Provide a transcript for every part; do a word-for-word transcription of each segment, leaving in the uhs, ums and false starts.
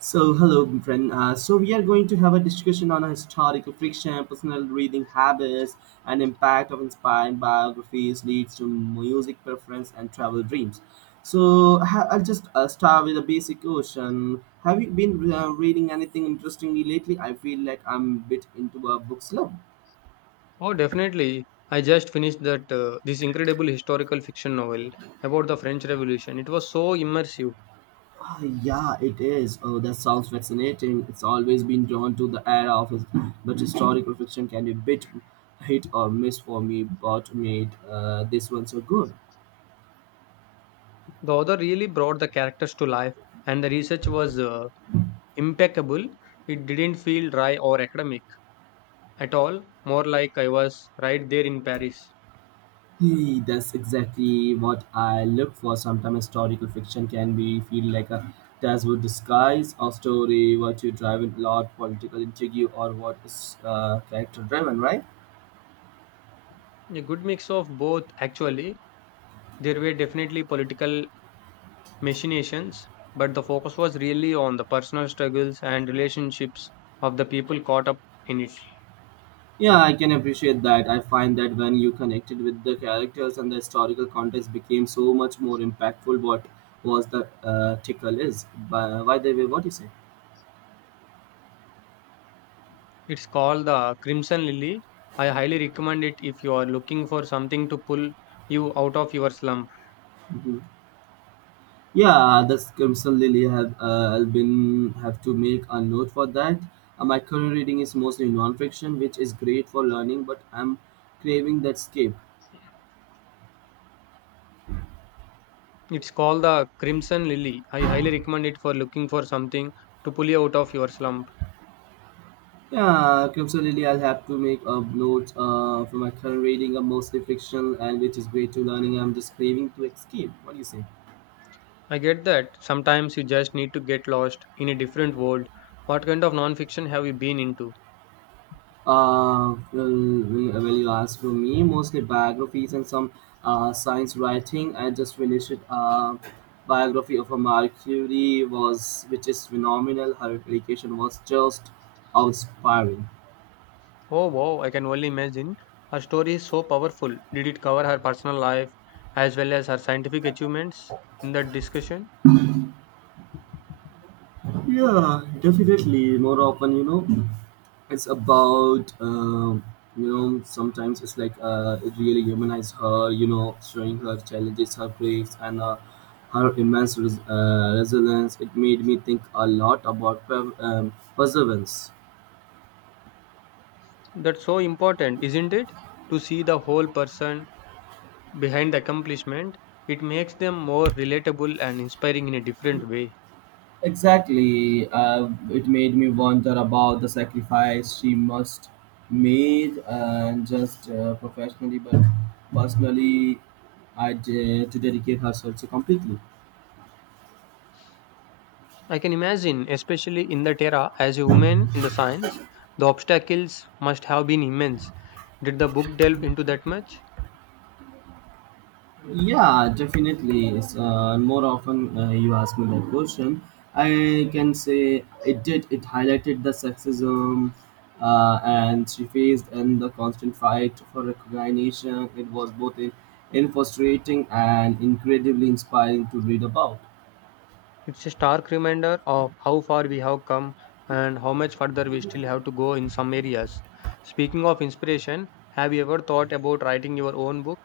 So, hello, my friend. Uh, so, we are going to have a discussion on historical fiction, personal reading habits, and impact of inspiring biographies leads to music preference and travel dreams. So, ha- I'll just uh, start with a basic question. Have you been uh, reading anything interestingly lately? I feel like I'm a bit into a book slump. Oh, definitely. I just finished that uh, this incredible historical fiction novel about the French Revolution. It was so immersive. Ah, yeah, it is. Oh, that sounds fascinating. It's always been drawn to the era of his, but historical fiction can be a bit hit or miss for me. But made uh, this one so good. The author really brought the characters to life, and the research was uh, impeccable. It didn't feel dry or academic at all, more like I was right there in Paris. Hey, that's exactly what I look for. Sometimes historical fiction can be feel like a textbook disguise or story, what you drive in a lot, political intrigue, or what is uh, character driven, right? A good mix of both, actually. There were definitely political machinations, but the focus was really on the personal struggles and relationships of the people caught up in it. Yeah, I can appreciate that. I find that when you connected with the characters and the historical context became so much more impactful what was the uh, tickle is. By, by the way, what do you say? It's called the Crimson Lily. I highly recommend it if you are looking for something to pull you out of your slump. Hmm. Yeah, that's Crimson Lily have uh, been have to make a note for that. Uh, my current reading is mostly non-fiction, which is great for learning, but I'm craving that escape. It's called the Crimson Lily. I highly recommend it for looking for something to pull you out of your slump. Yeah, Crimson Lily, I'll have to make a note uh, for my current reading a mostly fictional and which is great to learning. I'm just craving to escape. What do you say? I get that. Sometimes you just need to get lost in a different world. What kind of non-fiction have you been into? Uh, well, well, well, you ask for me mostly biographies and some uh, science writing. I just finished a biography of a Mercury was which is phenomenal. Her dedication was just inspiring. Oh wow, I can only imagine. Her story is so powerful. Did it cover her personal life as well as her scientific achievements in that discussion? Yeah, definitely. More often, you know, it's about um, you know sometimes it's like uh, it really humanizes her you know showing her challenges, her griefs and uh, her immense res- uh, resilience. It made me think a lot about per- um, perseverance. That's so important, isn't it? To see the whole person behind the accomplishment, it makes them more relatable and inspiring in a different way. Exactly. Uh, it made me wonder about the sacrifice she must made, and just uh, professionally, but personally, I de- to dedicate herself so completely. I can imagine, especially in that era, as a woman in the science, the obstacles must have been immense. Did the book delve into that much? Yeah, definitely. It's, uh, more often uh, you ask me that question, I can say it did. It highlighted the sexism uh, and she faced and the constant fight for recognition. It was both in, in frustrating and incredibly inspiring to read about. It's a stark reminder of how far we have come and how much further we still have to go in some areas. Speaking of inspiration, have you ever thought about writing your own book?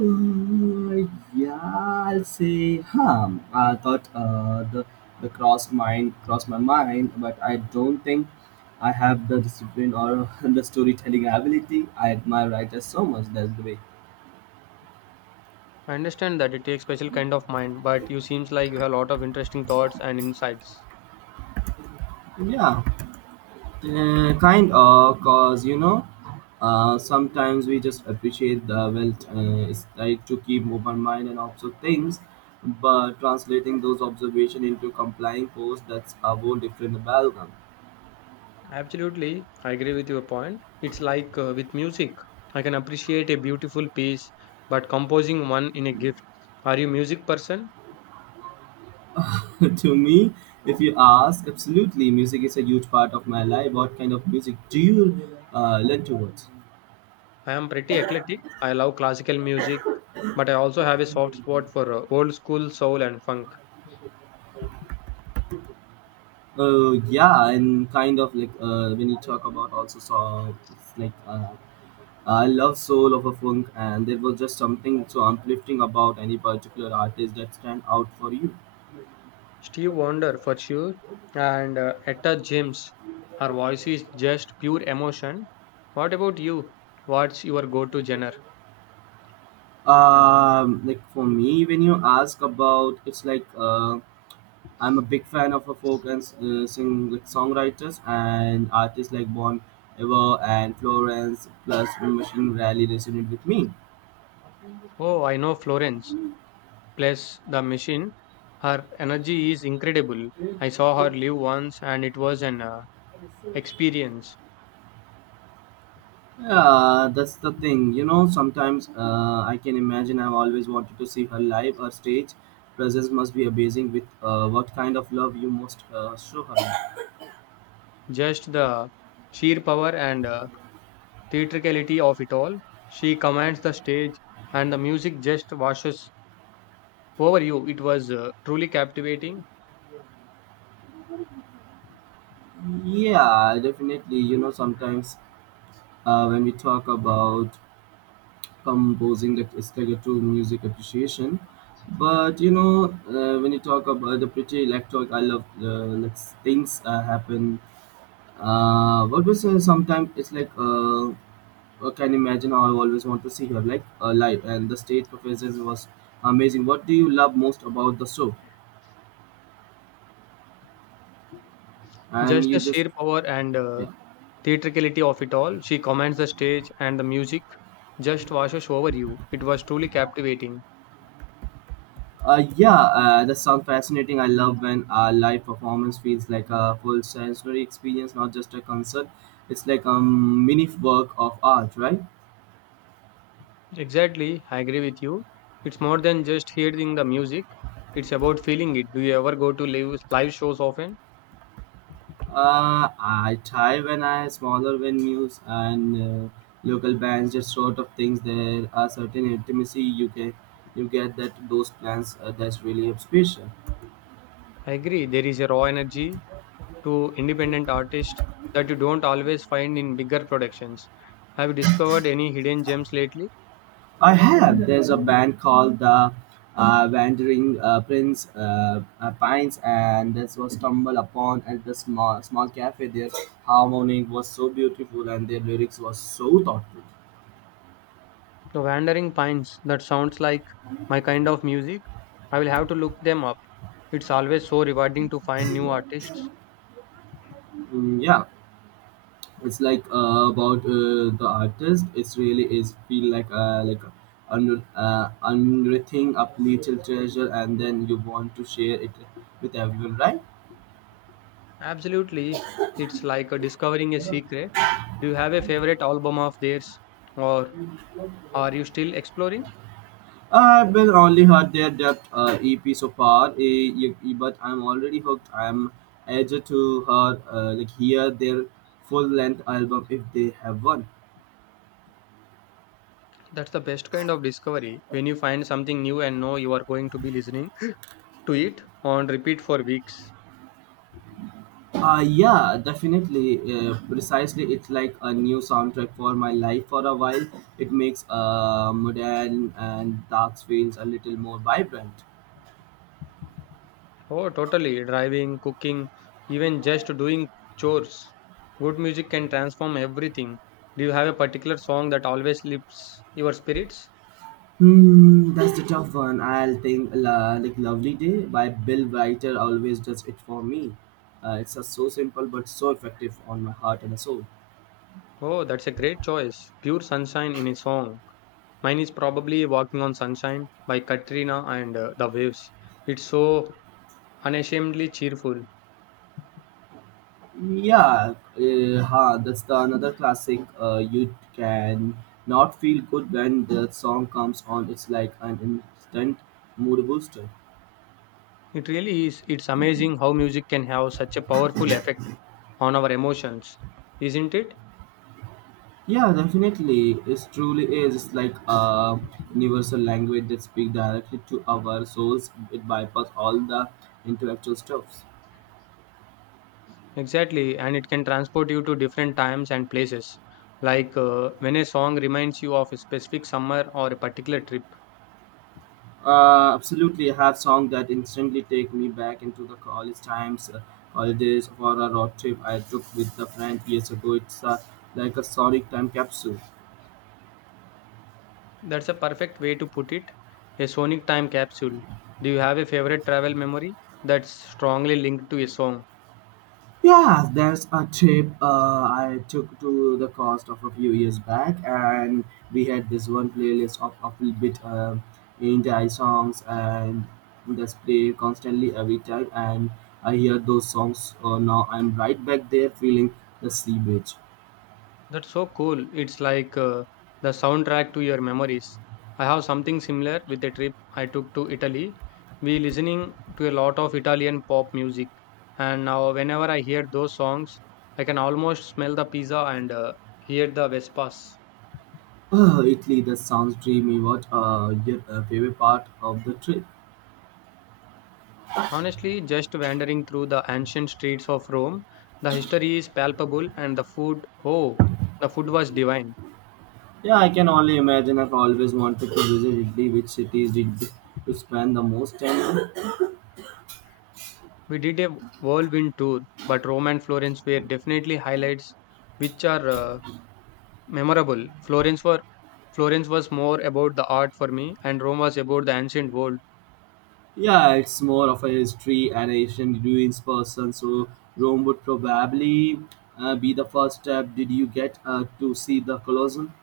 Uh, yeah, I'll say, huh. I thought uh, the the cross mind crossed my mind, but I don't think I have the discipline or the storytelling ability. I admire writers so much that way. I understand that it takes special kind of mind, but you seems like you have a lot of interesting thoughts and insights. Yeah, uh, kind of, cause you know, uh, sometimes we just appreciate the wealth. Uh, it's like to keep open mind and observe things, but translating those observation into complying posts, that's a whole different amalgam. Absolutely, I agree with your point. It's like uh, with music. I can appreciate a beautiful piece, but composing one in a gift. Are you music person? To me, if you ask, absolutely, music is a huge part of my life. What kind of music do you uh, lean towards? I am pretty eclectic. I love classical music, but I also have a soft spot for uh, old school soul and funk. Uh, yeah, and kind of like uh, when you talk about also song, like uh, I love soul of a funk, and there was just something so uplifting about any particular artist that stand out for you. Steve Wonder for sure, and uh, Etta James. Her voice is just pure emotion. What about you? What's your go-to genre? Um, like for me, when you ask about, it's like. Uh, I'm a big fan of a folk and uh, sing like songwriters and artists like Bon Iver and Florence plus Machine really resonate with me. Oh, I know Florence. Plus, the machine. Her energy is incredible. I saw her live once and it was an uh, experience. Yeah, that's the thing. You know, sometimes uh, I can imagine I've always wanted to see her live. Her stage presence must be amazing with uh, what kind of love you must uh, show her. Just the sheer power and uh, theatricality of it all. She commands the stage and the music just washes over you. It was uh, truly captivating. Yeah, definitely. You know, sometimes uh, when we talk about composing that is connected to music appreciation. But you know, uh, when you talk about the pretty electric, I love uh, like things uh, happen. Uh, what we say sometimes it's like uh, I can imagine how I always want to see her like uh, live, and the stage performance was amazing. What do you love most about the show? And Just you the just sheer power and uh, yeah. theatricality of it all. She commands the stage and the music just washes over you. It was truly captivating. Uh, yeah, uh, that sounds fascinating. I love when a live performance feels like a full sensory experience, not just a concert. It's like a mini work of art, right? Exactly, I agree with you. It's more than just hearing the music, it's about feeling it. Do you ever go to live, live shows often? Uh, I try when I smaller venues and uh, local bands, just sort of things. There are certain intimacy you can, you get that those plans uh, that's really special. I agree, there is a raw energy to independent artists that you don't always find in bigger productions. Have you discovered any hidden gems lately? I have. There's a The band called the uh, Wandering uh, Prince uh, uh, Pines, and this was stumbled upon at the small small cafe. Their harmony was so beautiful, and their lyrics was so thoughtful. Wandering Pines, that sounds like my kind of music. I will have to look them up. It's always so rewarding to find new artists. Mm, yeah, it's like uh, about uh, the artist. It's really is feel like uh, like under uh, unearthing a little treasure, and then you want to share it with everyone, right? Absolutely. It's like a discovering a secret. Do you have a favorite album of theirs or are you still exploring? I've been only heard their depth uh, E P so far, eh, y- y- but I'm already hooked. I'm edged to her uh, like hear their full length album if they have one. That's the best kind of discovery when you find something new and know you are going to be listening to it on repeat for weeks. Uh, yeah, definitely. Uh, precisely, it's like a new soundtrack for my life for a while. It makes uh, modern and dark feels a little more vibrant. Oh, totally. Driving, cooking, even just doing chores. Good music can transform everything. Do you have a particular song that always lifts your spirits? Hmm, that's the tough one. I'll think la, like "Lovely Day" by Bill Writer always does it for me. Uh, it's a, so simple but so effective on my heart and soul. Oh, that's a great choice. Pure sunshine in a song. Mine is probably Walking on Sunshine by Katrina and uh, the Waves. It's so unashamedly cheerful. Yeah, uh, huh, that's the another classic. Uh, you can not feel good when the song comes on. It's like an instant mood booster. It really is. It's amazing how music can have such a powerful effect on our emotions, isn't it? Yeah, definitely, it truly is. It's like a universal language that speaks directly to our souls. It bypasses all the intellectual stuffs. Exactly, and it can transport you to different times and places. Like uh, when a song reminds you of a specific summer or a particular trip. Uh, absolutely, I have songs that instantly take me back into the college times, uh, holidays, or a road trip I took with the friend years ago. It's uh, like a sonic time capsule. That's a perfect way to put it. A sonic time capsule. Do you have a favorite travel memory that's strongly linked to a song? Yeah, there's a trip uh, I took to the coast of a few years back, and we had this one playlist of a little bit um, indie songs, and that's play constantly every time. And I hear those songs, uh, now I'm right back there feeling the sea beach. That's so cool. It's like uh, the soundtrack to your memories. I have something similar with a trip I took to Italy. We listening to a lot of Italian pop music, and now whenever I hear those songs, I can almost smell the pizza and uh, hear the Vespas. Oh, Italy, that sounds dreamy. What uh, your uh, favorite part of the trip? Honestly, just wandering through the ancient streets of Rome, the history is palpable, and the food, oh, the food was divine. Yeah, I can only imagine. I've always wanted to visit Italy. Which cities did you spend the most time in? We did a whirlwind tour, but Rome and Florence were definitely highlights, which are uh, Memorable. Florence were Florence was more about the art for me, and Rome was about the ancient world. Yeah, it's more of a history and ancient ruins person, so Rome would probably uh, be the first step. Did you get uh, to see the Colosseum?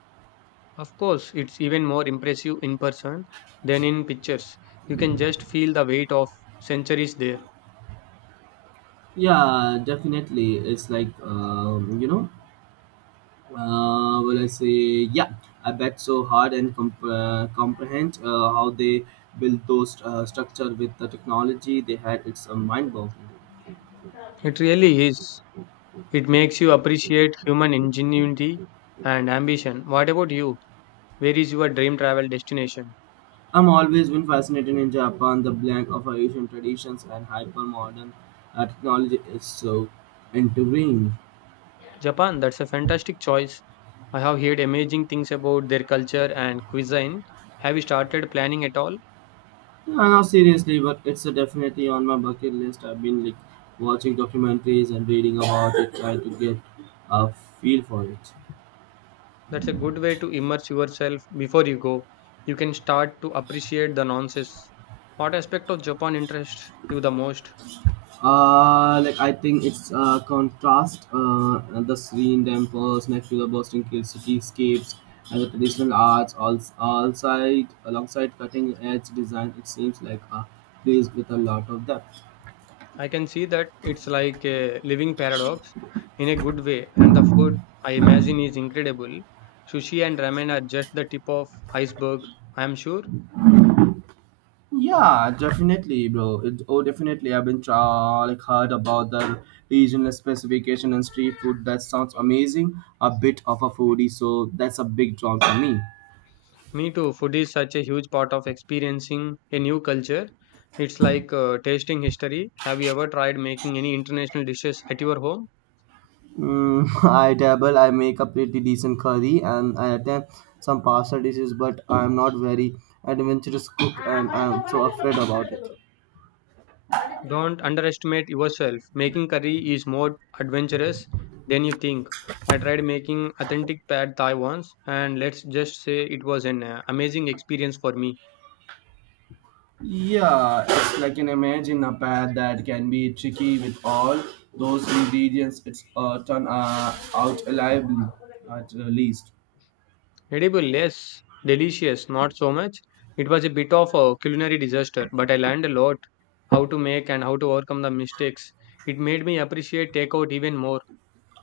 Of course, it's even more impressive in person than in pictures. You can just feel the weight of centuries there. Yeah, definitely. It's like um, you know, uh, will I say, yeah, I bet so hard and comp- uh, comprehend uh, how they built those uh, structure with the technology they had. It's a mind boggling. It really is. It makes you appreciate human ingenuity and ambition. What about you? Where is your dream travel destination? I'm always been fascinated in Japan. The blend of Asian traditions and hyper modern uh, technology is so intriguing. Japan, that's a fantastic choice. I have heard amazing things about their culture and cuisine. Have you started planning at all? No, no, seriously, but it's uh, definitely on my bucket list. I've been like watching documentaries and reading about it, trying to get a feel for it. That's a good way to immerse yourself before you go. You can start to appreciate the nonsense. What aspect of Japan interests you the most? Uh, like I think it's uh, contrast uh, the serene temples next to the Boston Hill cityscapes and the traditional arts all, all side alongside cutting edge design. It seems like a place with a lot of depth. I can see that it's like a living paradox in a good way, and the food I imagine is incredible. Sushi and ramen are just the tip of iceberg, I am sure. Yeah, definitely, bro. It, oh, definitely. I've been tra- like heard about the regional specification and street food. That sounds amazing. A bit of a foodie, so that's a big draw for me. Me too, food is such a huge part of experiencing a new culture. It's like uh, tasting history. Have you ever tried making any international dishes at your home? Mm, I dabble, I make a pretty decent curry and I attempt some pasta dishes, but I'm not very adventurous cook and I'm so afraid about it. Don't underestimate yourself. Making curry is more adventurous than you think. I tried making authentic pad thai once, and let's just say it was an uh, amazing experience for me. Yeah, it's like an imagine a pad that can be tricky with all those ingredients. It's uh, turn uh, out lively at uh, least. Edible, yes, delicious, not so much. It was a bit of a culinary disaster, but I learned a lot how to make and how to overcome the mistakes. It made me appreciate takeout even more.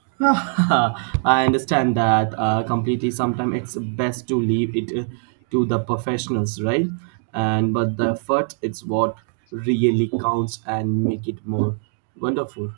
I understand that uh, completely. Sometimes it's best to leave it uh, to the professionals, right? And but the effort it's what really counts and make it more wonderful.